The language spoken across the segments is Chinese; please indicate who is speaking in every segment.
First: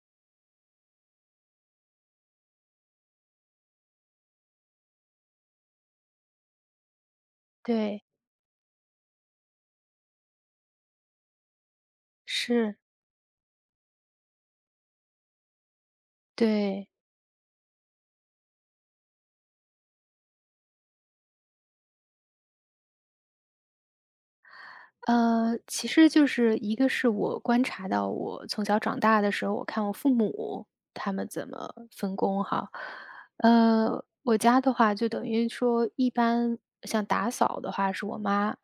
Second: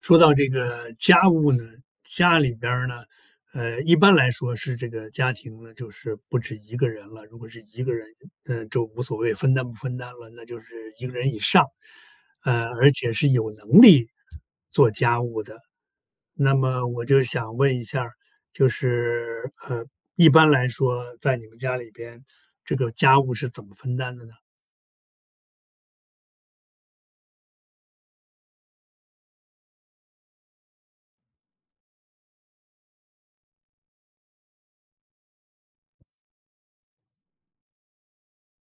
Speaker 1: 说到这个家务呢，家里边儿呢，一般来说是这个家庭呢，就是不止一个人了。如果是一个
Speaker 2: 对，
Speaker 1: 人，就无所谓分担不分担了，那就是一个人以上，
Speaker 2: 是，
Speaker 1: 而且是有能力做家务的。那么
Speaker 2: 对。
Speaker 1: 我就想问一下儿就是一般来说，在你们家里边，这个家务是怎么分担的呢？
Speaker 2: 其实就是一个是我观察到我从小长大的时候，我看我父母他们怎么分工哈。我家的话就等于说一般像打扫的话是我妈，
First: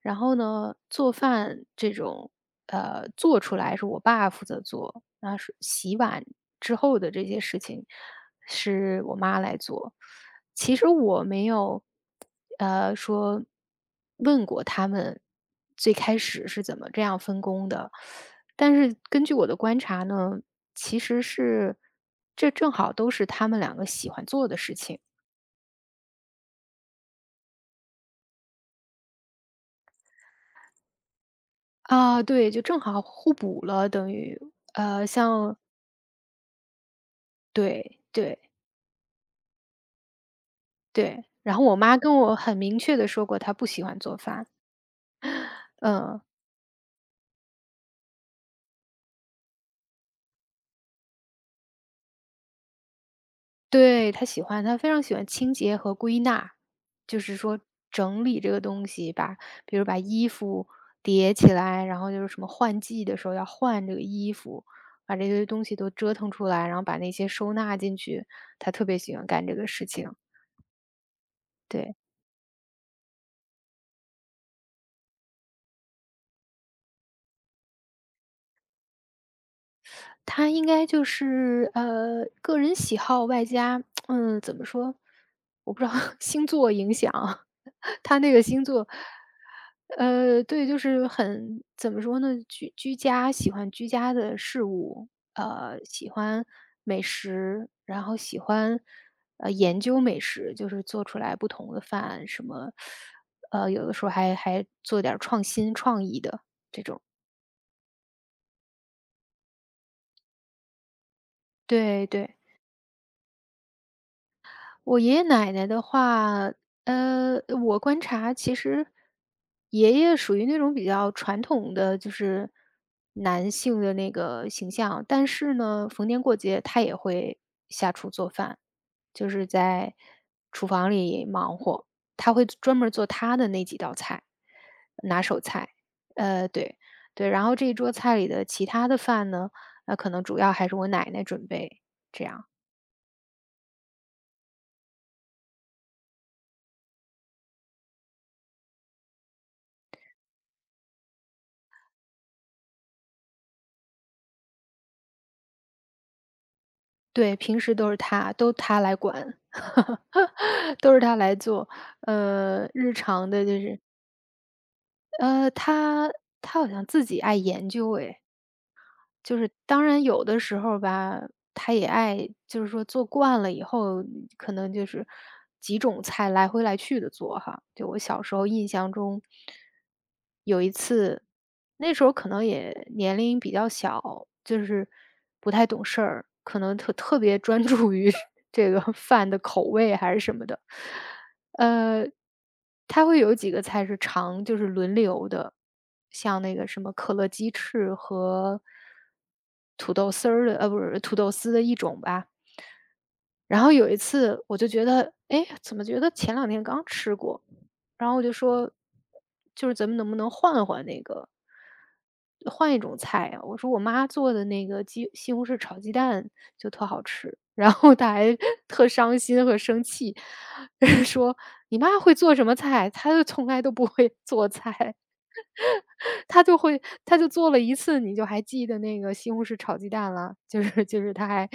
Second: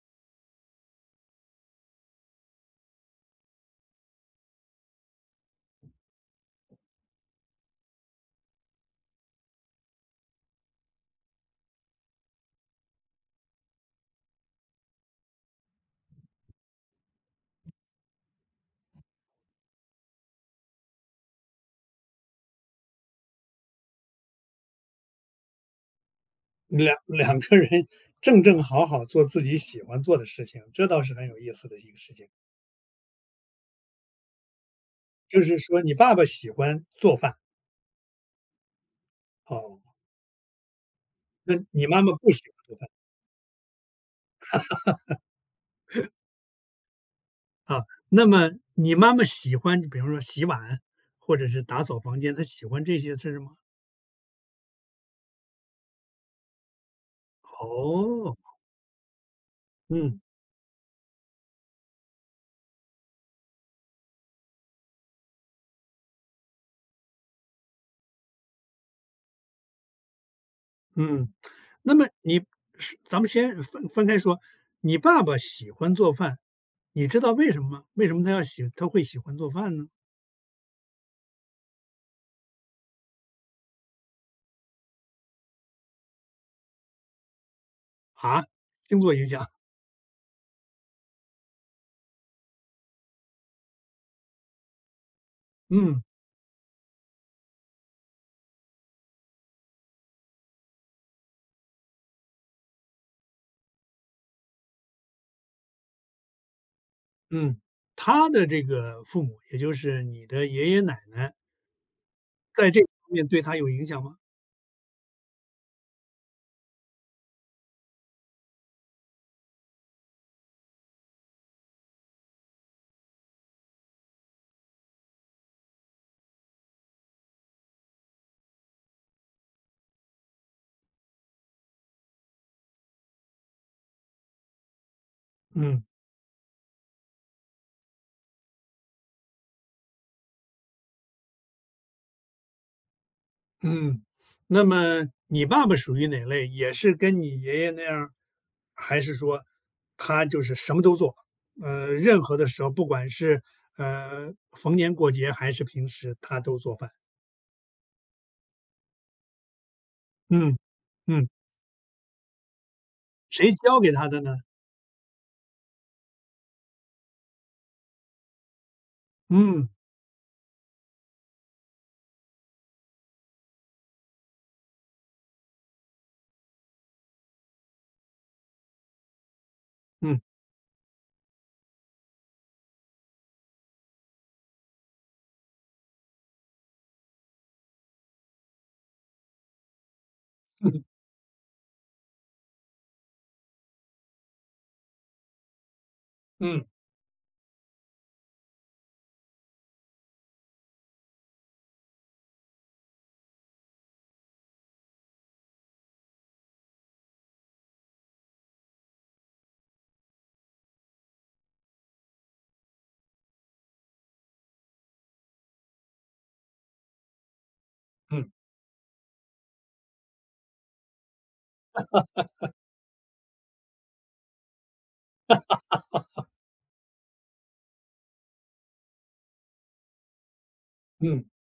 Speaker 2: 然后呢，做饭这种，做出来是我爸负责做，那是洗碗之后的这些事情是我妈来做。其实我没有，说问过他们最开始是怎么这样分工的，但是根据我的观察呢，其实是这正好都是他们两个喜欢做的事情。
Speaker 1: 两个人正正好好做自己喜欢做的事情，这倒是很有意思的一个事
Speaker 2: 啊，
Speaker 1: 情。
Speaker 2: 对，就正好互补了，等于
Speaker 1: 就
Speaker 2: 像
Speaker 1: 是说你爸爸喜欢做饭，
Speaker 2: 对对
Speaker 1: 哦，
Speaker 2: 对，
Speaker 1: 那
Speaker 2: 然后我
Speaker 1: 你
Speaker 2: 妈
Speaker 1: 妈妈
Speaker 2: 跟
Speaker 1: 不
Speaker 2: 我
Speaker 1: 喜
Speaker 2: 很
Speaker 1: 欢做
Speaker 2: 明
Speaker 1: 饭
Speaker 2: 确的说过，她不喜欢做饭，嗯。
Speaker 1: 啊。那么你妈妈喜欢，比方说洗碗或者是打扫房间，她喜欢这些事儿吗？
Speaker 2: 对，他喜欢，他非常喜欢清洁和归纳，就是说整
Speaker 1: 哦，
Speaker 2: 理这个东西，把比如把
Speaker 1: 嗯
Speaker 2: 衣服叠起来，然后就是什么换季的时候要换这个衣服，把这些东西都折腾出来，然后把那些收纳进去，他特别喜欢干这个事情，
Speaker 1: 嗯。那
Speaker 2: 对。
Speaker 1: 么咱们先分开说，你爸爸喜欢做饭，你知道为什么吗？为什么他会喜欢做饭呢？
Speaker 2: 他应该就是，个人喜好外加，怎么说，我不知道 星座影响。他那
Speaker 1: 啊，
Speaker 2: 个星座，
Speaker 1: 星座影响，
Speaker 2: 对，就是很怎么说呢，居家喜欢居家的事物，
Speaker 1: 嗯。
Speaker 2: 喜欢美食，然后喜欢，研究美食，就是做出来不同的饭什么，有的时候还做点儿创新创意的，
Speaker 1: 嗯，他的这个父母，也就是你的爷爷奶奶，
Speaker 2: 对对。
Speaker 1: 在这方面对他有影响吗？
Speaker 2: 我爷爷奶奶的话，呃，我观察其实爷爷属于那种比较传统的，就是男性的那个形象，但是呢，逢年过节他也会下厨做饭，就是在厨房里忙活，他会专门儿做他的那几道菜，拿手菜。
Speaker 1: 嗯
Speaker 2: 对对，然后这一桌菜里的其他的饭呢，可能主要还是我奶奶准备，这样。
Speaker 1: 嗯，那么你爸爸属于哪类？也是跟你爷爷那样儿还是说他就是什么都做？任何的时候，不管是逢年过节还是平时，他都做饭。
Speaker 2: 对，平时都是他，都他来管，
Speaker 1: 嗯
Speaker 2: 都是他
Speaker 1: 嗯，
Speaker 2: 来做。日常的
Speaker 1: 谁
Speaker 2: 就
Speaker 1: 教
Speaker 2: 是
Speaker 1: 给他的呢？
Speaker 2: 呃，他他好像自己爱研究哎。就是
Speaker 1: 嗯
Speaker 2: 当然有的时候吧，他也爱就是说做惯了以后，可能就是几种菜来回来去的做哈。就我小时候印象中，
Speaker 1: 嗯
Speaker 2: 有一次，那时候可能也年龄比较小，就是不太懂事儿，可能特别专注于 这个饭的口味还是什么的。呃，它会有几个菜是常就是轮流的，像那
Speaker 1: 嗯
Speaker 2: 个什么可乐鸡翅和土豆丝儿的，不是土豆丝的一种吧。然后有一次我就觉得，哎，怎么觉得前两天刚吃过，然后我就说，就是咱们能不能换换那个换一种菜啊，我说我妈做的那个西红柿炒鸡蛋就特好吃，然后她
Speaker 1: 嗯
Speaker 2: 还 特伤心和生气，说你妈会做什么菜？她就从来都不会 做菜，她就做了一次，你就还记得那个西红柿炒鸡蛋了，就是
Speaker 1: 嗯
Speaker 2: 她还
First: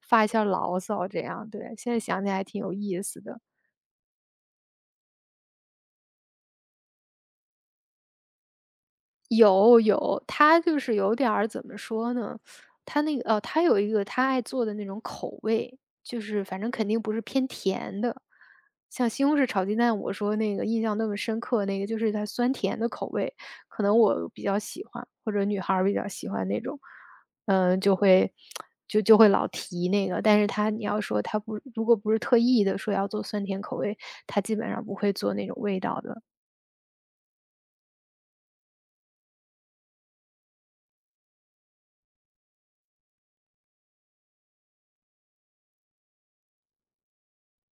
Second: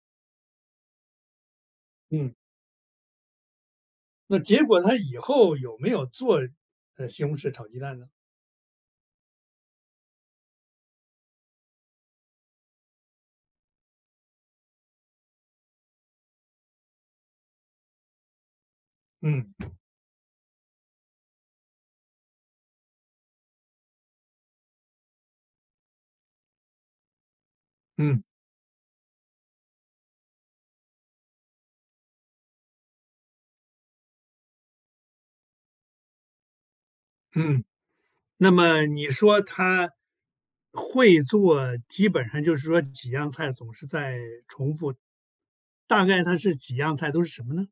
Speaker 2: 发一下牢骚这样，对，现在想起
Speaker 1: 嗯，
Speaker 2: 来还挺有意思的。
Speaker 1: 那结果他以后有没有做西红柿炒鸡蛋呢？
Speaker 2: 有有，他就是有点儿怎么说呢？他那个哦，他有一个他爱做的那种口味，就是反正肯定不是偏甜的。像西红柿炒
Speaker 1: 嗯
Speaker 2: 鸡蛋，我说那个印象那么深刻，那个就是它酸甜的口味，可能我比较喜欢，或者女孩儿比较喜欢那种，嗯，就
Speaker 1: 嗯
Speaker 2: 会就会老提那个。但是他你要说他不，如果不是特意的说要做酸甜口味，他基本上不会做那种味道的。
Speaker 1: 嗯，那么你说他会做，基本上就是说几样菜总是在重复，大概他是几样菜都是什么呢？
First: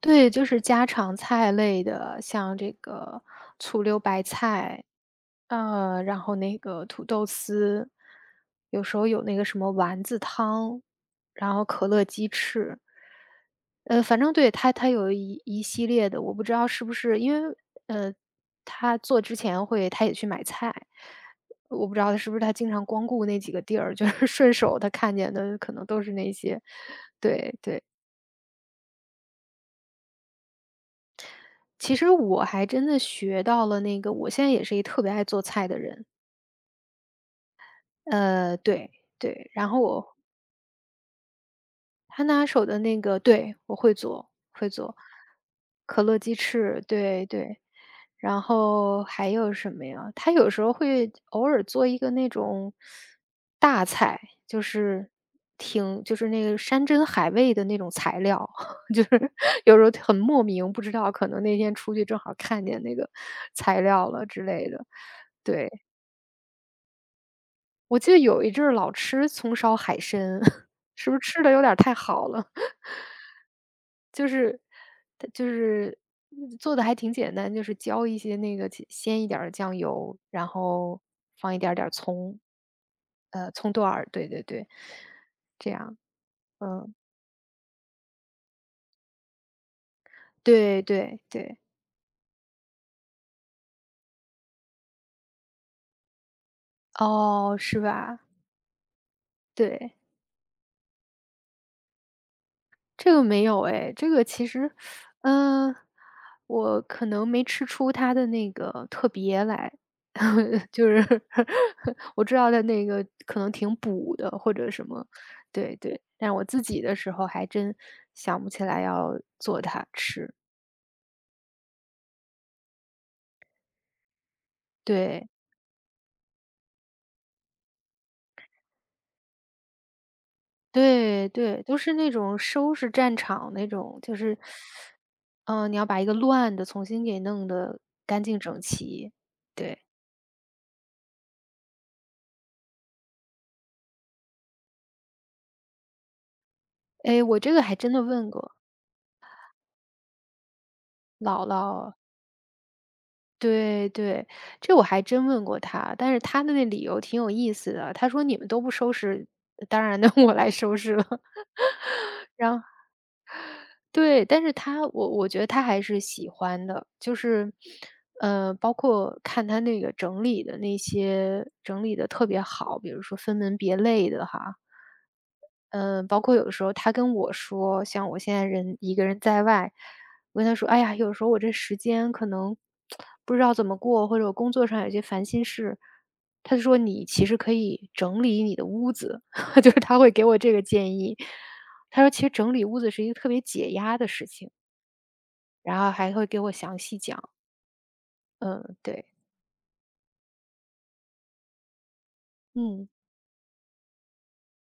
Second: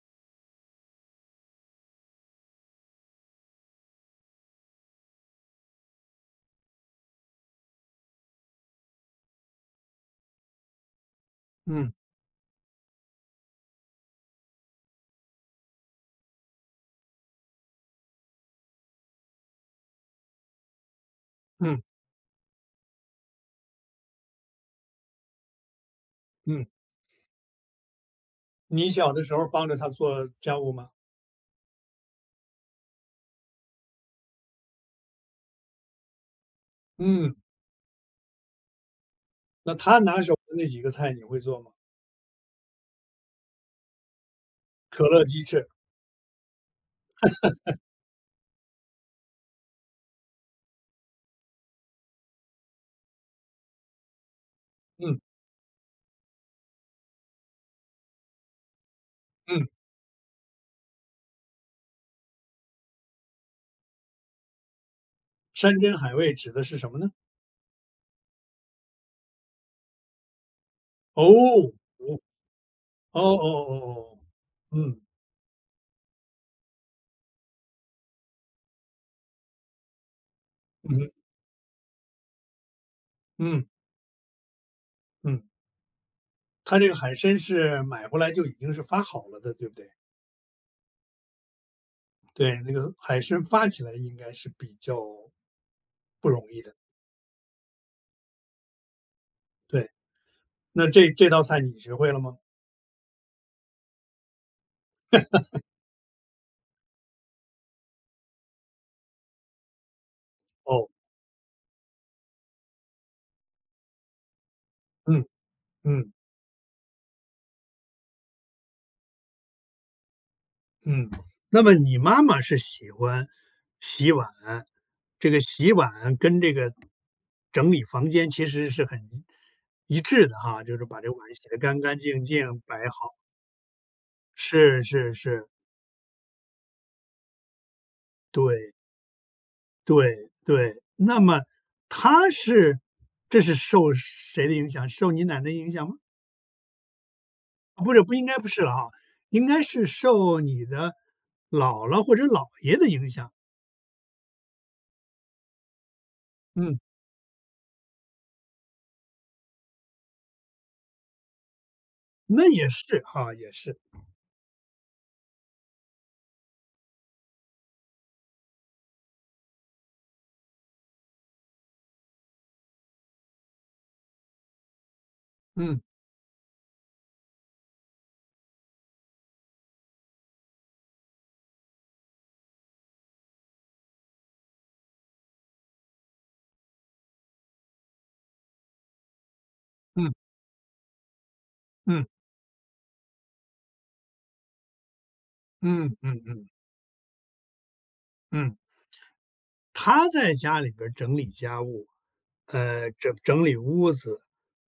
Speaker 2: 对，就是家常菜类的，像这个醋溜白菜，然后那个土豆丝，有时候有那个什么丸子汤，然后可
Speaker 1: 嗯
Speaker 2: 乐鸡翅，反正对，他有一系列的，我不知道是不是因为，呃，他做之前会他也去买菜，
Speaker 1: 嗯
Speaker 2: 我不知道他是不是他经常光顾那几个地儿，就是顺手他看见的可能都是那些，
Speaker 1: 嗯，
Speaker 2: 对对。
Speaker 1: 你小的时候帮着他做家务吗？
Speaker 2: 其实我还真的学到了那个我现在也是特别爱做菜的人，
Speaker 1: 嗯，
Speaker 2: 对，对，然
Speaker 1: 那
Speaker 2: 后
Speaker 1: 他拿手的那几个菜你会做吗？
Speaker 2: 他拿手的那个对，我会做，会做。
Speaker 1: 可乐鸡翅，
Speaker 2: 可乐鸡翅，对，对。然后还有什么呀？他有时候会偶尔做一个那种大菜，就是
Speaker 1: 嗯
Speaker 2: 挺就是那个山珍海味的那种材料，就是
Speaker 1: 嗯，
Speaker 2: 有时候很莫名，不知道可能那天出去正好看见那个材料了之类的。对，
Speaker 1: 山珍海味指的是什么呢？
Speaker 2: 我记得有一阵儿老吃葱烧海参，是不是吃的有
Speaker 1: 哦
Speaker 2: 点儿太好了？
Speaker 1: 哦哦哦哦，
Speaker 2: 就是
Speaker 1: 嗯
Speaker 2: 它就是做的还挺简单，就是浇一些那个鲜一点儿的酱油，然后
Speaker 1: 嗯
Speaker 2: 放一点儿葱，
Speaker 1: 嗯
Speaker 2: 葱段儿，对对对，
Speaker 1: 嗯，
Speaker 2: 这样，
Speaker 1: 他这
Speaker 2: 嗯，
Speaker 1: 个海参是买回来就已经是发好了的，对不对？
Speaker 2: 对对对，
Speaker 1: 对，那个海参发起来应该是比较不容易的。
Speaker 2: 哦，是吧？
Speaker 1: 对，
Speaker 2: 对。
Speaker 1: 那这道菜你学会了吗？
Speaker 2: 这个没有哎，这个其实，嗯，我可能没吃出它的那个特别来，就
Speaker 1: 哦，
Speaker 2: 是 我知道它那个可能挺补的或者什么，
Speaker 1: 嗯
Speaker 2: 对对，
Speaker 1: 嗯
Speaker 2: 但我自己的时候还真想不起来要做它吃，
Speaker 1: 嗯。那么你妈妈是喜欢洗碗，
Speaker 2: 对
Speaker 1: 这个洗碗跟这个整理房间其实是很一致的哈，就是把这
Speaker 2: 对
Speaker 1: 碗洗得
Speaker 2: 对，都
Speaker 1: 干
Speaker 2: 是
Speaker 1: 干
Speaker 2: 那
Speaker 1: 净
Speaker 2: 种
Speaker 1: 净，
Speaker 2: 收
Speaker 1: 摆
Speaker 2: 拾
Speaker 1: 好。
Speaker 2: 战场那种，就是，
Speaker 1: 是是是，
Speaker 2: 嗯，你要把一个乱的重新给弄得干净整
Speaker 1: 对
Speaker 2: 齐，对，
Speaker 1: 对对。那么她是这是受谁的影响？受你奶奶影响吗？
Speaker 2: 哎，诶我这个还
Speaker 1: 啊不
Speaker 2: 真
Speaker 1: 是，
Speaker 2: 的
Speaker 1: 不应
Speaker 2: 问
Speaker 1: 该不
Speaker 2: 过。
Speaker 1: 是了哈，应该是受你的
Speaker 2: 姥
Speaker 1: 姥
Speaker 2: 姥，
Speaker 1: 姥或者姥爷的影响。
Speaker 2: 对对，这我还真问过他，但是他的那
Speaker 1: 嗯，
Speaker 2: 理由挺有意思的。他说：“你们都不收拾，当然呢，我来收拾了。”
Speaker 1: 那也是哈，也是。
Speaker 2: 对，但是我觉得他还是喜欢的，就是，包括看他那个整理的那些整理的特别好，比如说分门别类的哈。
Speaker 1: 嗯
Speaker 2: 嗯，包括有的时候他跟我说，像我现在人一个人在外，我跟他说：“哎呀，有时候我这时间可能不知道怎么过，或者我工作上有些烦心事。”他就说：“你其实可以整理你的屋子。就是他会给
Speaker 1: 嗯
Speaker 2: 我这个建议。他
Speaker 1: 嗯
Speaker 2: 说：“其实整理屋子是一个特别解压的事情。”然
Speaker 1: 嗯
Speaker 2: 后还
Speaker 1: 嗯
Speaker 2: 会给
Speaker 1: 嗯
Speaker 2: 我详细讲。
Speaker 1: 嗯，
Speaker 2: 嗯，对，
Speaker 1: 他在家里边儿整理家务，
Speaker 2: 嗯，
Speaker 1: 整理屋子，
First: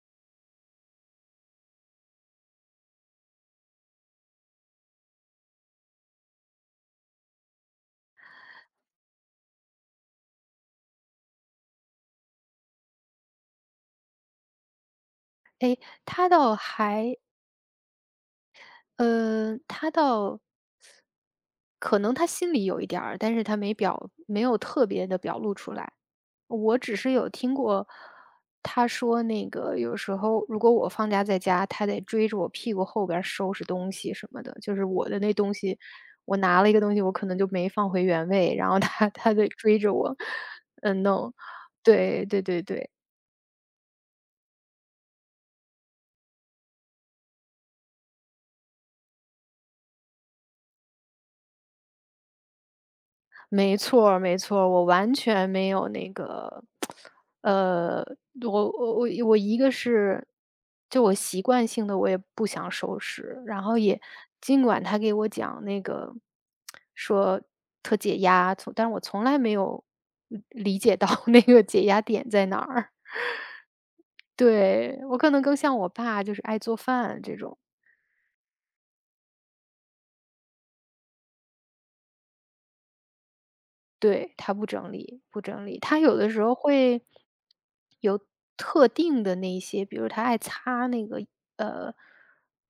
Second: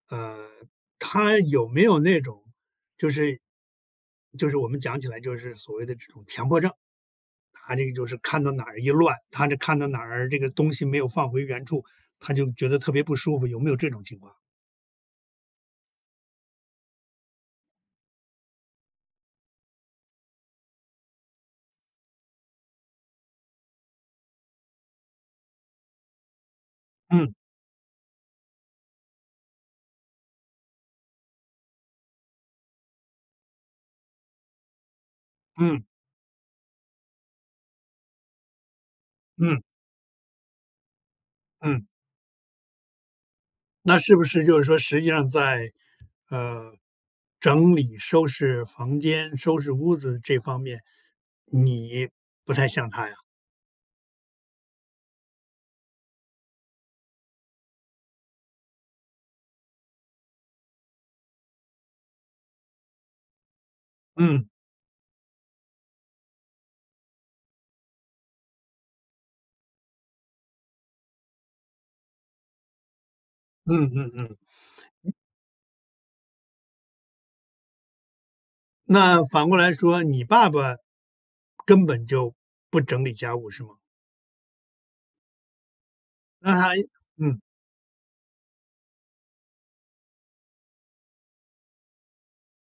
Speaker 1: 呃，他有没有那种就是就是我们讲起来就是所谓的这种强迫症，他这个就是看到哪儿一乱，他看到哪儿这个东西没有放回原处，他就觉得特别不舒服，有没有这种情况？
Speaker 2: 他倒还嗯，他倒可能他心里有一点儿，但是他没有特别的表露出来。我只是有
Speaker 1: 嗯
Speaker 2: 听过他说那个有时候如果我放假在家，他得追着我屁股后边儿收拾东西什么的。就是我的那东西，
Speaker 1: 嗯
Speaker 2: 我拿了一个东西，我可能就没放回原位，然后他 他得
Speaker 1: 嗯
Speaker 2: 追着我，弄。
Speaker 1: 嗯，
Speaker 2: 对对对对。
Speaker 1: 那是不是就是说实际上在，呃，整理收拾房间、收拾屋子这方面，你不太像他呀？
Speaker 2: 没错儿没错儿，我完全没有那个，呃，我一个是，就我习惯性的，我也不想收拾，然后也
Speaker 1: 嗯
Speaker 2: 尽管他给我讲那个，说特解压，但是我从来没有理解到 那个解压点在哪儿。
Speaker 1: 嗯嗯嗯，
Speaker 2: 对，我可能更像我爸，就是爱做饭这种。
Speaker 1: 那反过来说，你爸爸根本就不整理家务是吗？
Speaker 2: 对，他不整理不整理，他有的时
Speaker 1: 那
Speaker 2: 候
Speaker 1: 他
Speaker 2: 会
Speaker 1: 嗯
Speaker 2: 有特定的那一些，比如他爱擦呃，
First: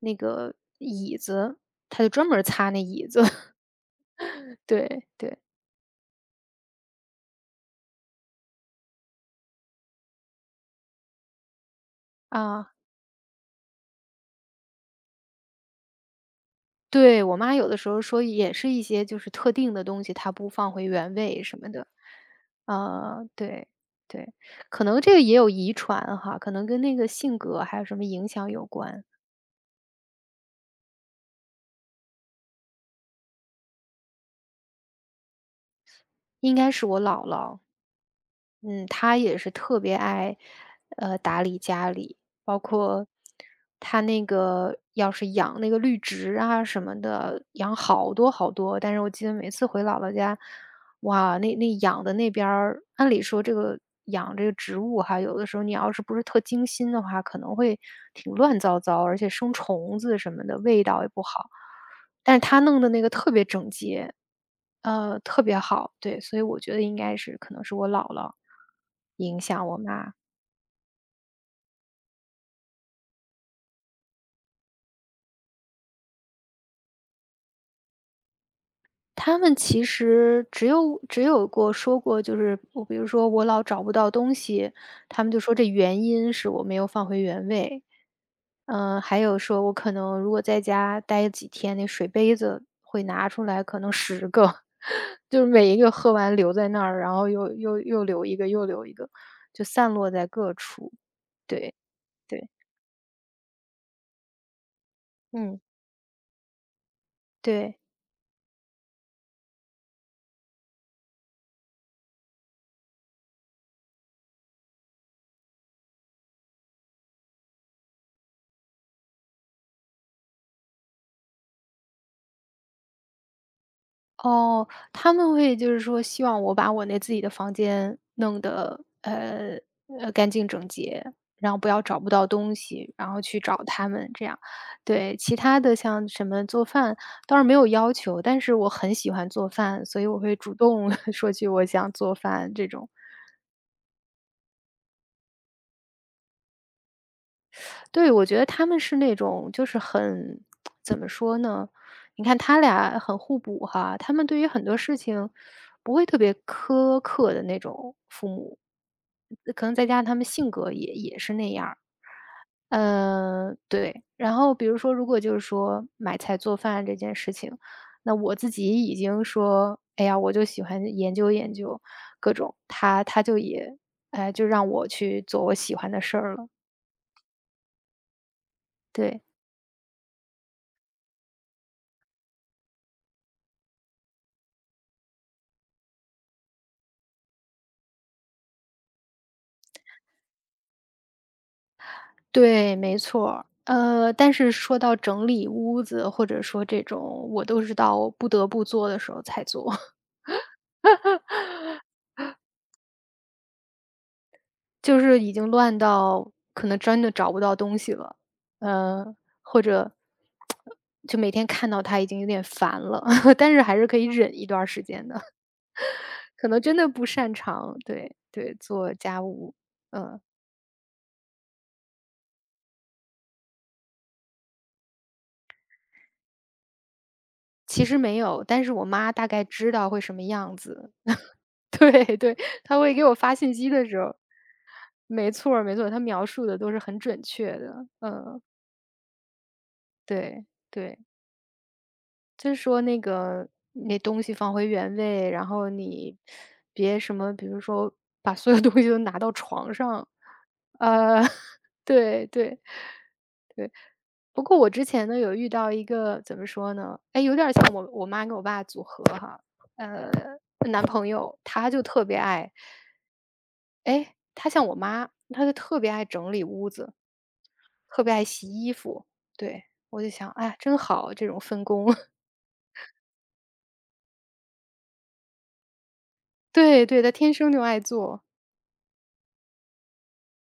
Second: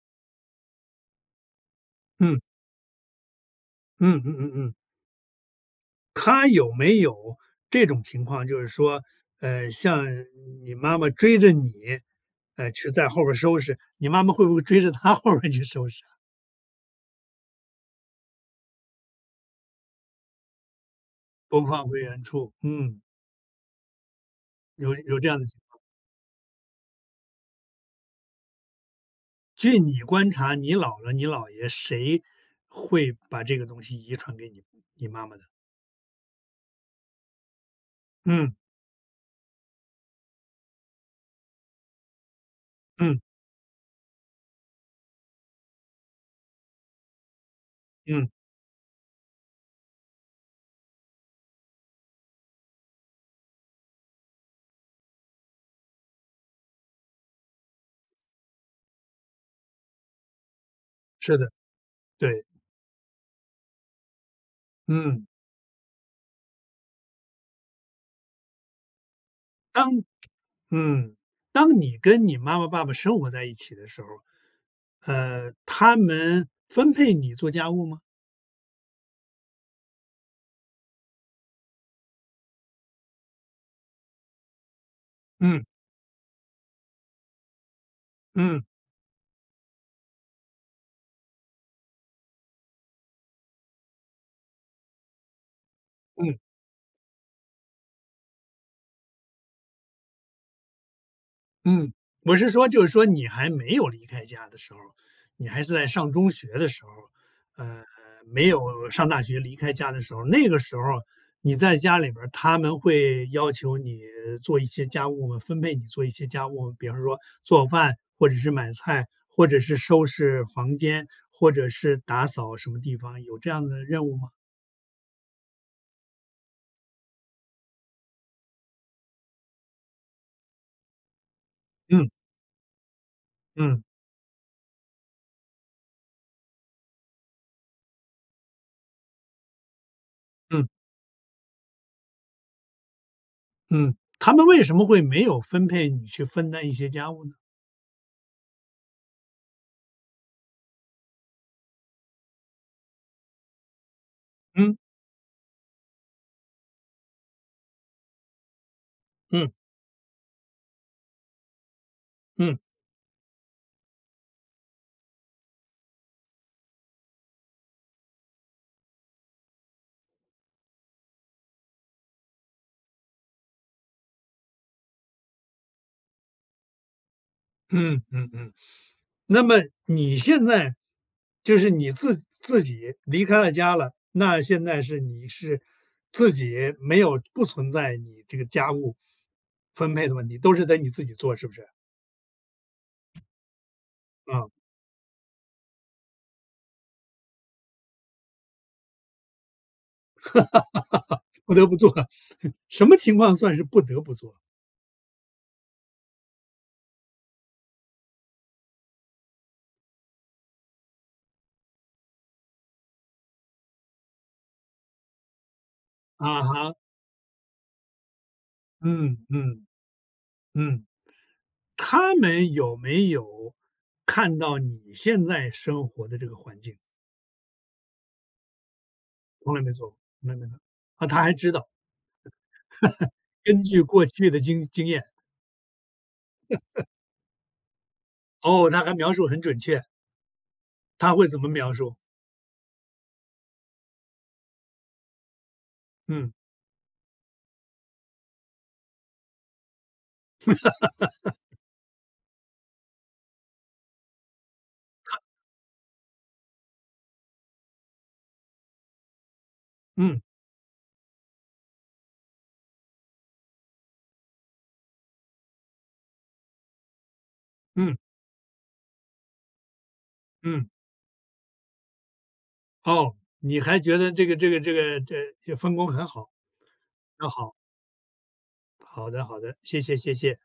Speaker 2: 那个椅子，他就专门
Speaker 1: 嗯
Speaker 2: 儿擦那椅子。
Speaker 1: 嗯嗯嗯嗯。
Speaker 2: 对对，
Speaker 1: 他有没有这种情况，就是说，像你妈妈追着你，
Speaker 2: 啊，
Speaker 1: 去在后边儿收拾，你妈妈会不会追着他 后边儿去收拾啊？
Speaker 2: 对，我妈有的时候说也是一些就是特定的东西，她不放回原位什
Speaker 1: 不
Speaker 2: 么
Speaker 1: 放
Speaker 2: 的。
Speaker 1: 回原处，
Speaker 2: 啊，对对，可
Speaker 1: 有
Speaker 2: 能这
Speaker 1: 有
Speaker 2: 个
Speaker 1: 这
Speaker 2: 也
Speaker 1: 样的
Speaker 2: 有
Speaker 1: 情
Speaker 2: 遗
Speaker 1: 况。
Speaker 2: 传哈，可能跟那个性格还有什么影响有关。
Speaker 1: 据你观察，你姥姥、你姥爷谁会把这个东西遗传给你妈妈的？
Speaker 2: 应该是我姥姥。
Speaker 1: 嗯
Speaker 2: 嗯，她也是特别爱，打理家里，包括
Speaker 1: 嗯
Speaker 2: 她那个要是养那个绿植啊什么的，养好
Speaker 1: 嗯，
Speaker 2: 多好多。但是我记得每次回姥姥家，哇，那养的那边儿，按理说这个养这个植物哈，有的时候你要是不是特精心的话，可能会挺乱糟糟，而且生虫子什么的，味道也不
Speaker 1: 是的，
Speaker 2: 好。但是
Speaker 1: 对，
Speaker 2: 她弄的那个特别整洁。
Speaker 1: 嗯。
Speaker 2: 特别好，对，所以我觉得应该是可能是我姥姥影响我
Speaker 1: 当
Speaker 2: 妈。
Speaker 1: 嗯，当你跟你妈妈、爸爸生活在一起的时候，他们分配你做家务吗？
Speaker 2: 他们其实只有过说过，就是我比如说我老找不到东西，他们就说
Speaker 1: 嗯
Speaker 2: 这原因是我没有放回原位。
Speaker 1: 嗯
Speaker 2: 嗯，还有说我可能如果在家待几天，那水杯子会拿出来，可能十个，就是每一个喝完
Speaker 1: 嗯。
Speaker 2: 留在那儿，然后又留一个，又留一个，就散落在各处。对，
Speaker 1: 嗯，我
Speaker 2: 对，
Speaker 1: 是说就是说你还没有离开家的时候，你
Speaker 2: 嗯，
Speaker 1: 还是在上中学的时候，
Speaker 2: 对。
Speaker 1: 呃，没有上大学离开家的时候，那个时候你在家里边儿，他们会要求你做一些家务吗？分配你做一些家务，比方说做饭，或者是买菜，或者是收拾房间，或者是打扫什么地方，有这样的任务吗？
Speaker 2: 哦，他们会就是说希望我把我那自己的房间弄得，干净整洁，然后不要找
Speaker 1: 嗯
Speaker 2: 不到东西，然后去找
Speaker 1: 嗯
Speaker 2: 他们这样。对，其他的像什么做饭倒是没有要求，但是我很喜欢做饭，所以我会主
Speaker 1: 嗯
Speaker 2: 动 说句我想做饭这种。
Speaker 1: 嗯，他们为什么会没有分配你去分担一些家务呢？
Speaker 2: 对，我觉得他们是那种就是很 怎么说呢？你看他俩很互补哈，他们对于很
Speaker 1: 嗯
Speaker 2: 多事情不会特别苛刻的那种父母，
Speaker 1: 嗯
Speaker 2: 可能再加上他们性格也是那样，
Speaker 1: 嗯。
Speaker 2: 对。然后比如说，如果就是说买菜做饭这件事情，那我自己已经说，哎呀，我就喜欢研究研究各种，他就也哎，就让我去做我喜欢的事儿了，
Speaker 1: 嗯嗯嗯，
Speaker 2: 对。
Speaker 1: 那么你现在就是你自己离开了家了，那现在是自己没有不存在你这个家务分配的问题，都是得你自己做，是不是？
Speaker 2: 对，没错儿，但
Speaker 1: 啊，
Speaker 2: 是说到整理屋子，或者说这种，我都是到不得不做的时候才做，
Speaker 1: 不得不做，什么情况算是不得不做？
Speaker 2: 就是已经乱到可能真的找不到东西了，呃，或者就每天看到它已经有点烦了，但是还是可以忍一段儿时间的，
Speaker 1: 啊
Speaker 2: 可能
Speaker 1: 哈，
Speaker 2: 真的不擅长，对对，做
Speaker 1: 嗯
Speaker 2: 家务。
Speaker 1: 嗯嗯，他们有没有看到你现在生活的这个环境？
Speaker 2: 其实没有，但是我妈大概
Speaker 1: 从来没
Speaker 2: 知
Speaker 1: 做
Speaker 2: 道
Speaker 1: 过，
Speaker 2: 会什么
Speaker 1: 从来没做
Speaker 2: 样
Speaker 1: 过。
Speaker 2: 子，
Speaker 1: 啊，他还知道，
Speaker 2: 对对，他会给我发信
Speaker 1: 根
Speaker 2: 息
Speaker 1: 据
Speaker 2: 的时
Speaker 1: 过
Speaker 2: 候
Speaker 1: 去的经验。
Speaker 2: 没错儿没错儿，他描述的都是很准确的。嗯，
Speaker 1: 哦，他还描述很准确，
Speaker 2: 对对，
Speaker 1: 他会怎么描述？
Speaker 2: 就是说那个那东西放回原位，然后你
Speaker 1: 嗯
Speaker 2: 别什么，比如说把所有东西都拿到床上。呃，对对对。不过我之前呢，有遇到一个怎么说呢？哎，有点儿像我妈跟我爸组合哈，呃，
Speaker 1: 嗯
Speaker 2: 男朋友他就特别爱，哎，他像我妈，他就特别爱整理屋子，
Speaker 1: 嗯
Speaker 2: 特别爱洗衣服。对，我就想，哎，
Speaker 1: 嗯，
Speaker 2: 真好，这种分工。
Speaker 1: 哦，你还觉得这分工很好，
Speaker 2: 对对，他
Speaker 1: 那
Speaker 2: 天生
Speaker 1: 好，
Speaker 2: 就爱做。
Speaker 1: 好的好的，谢谢谢谢。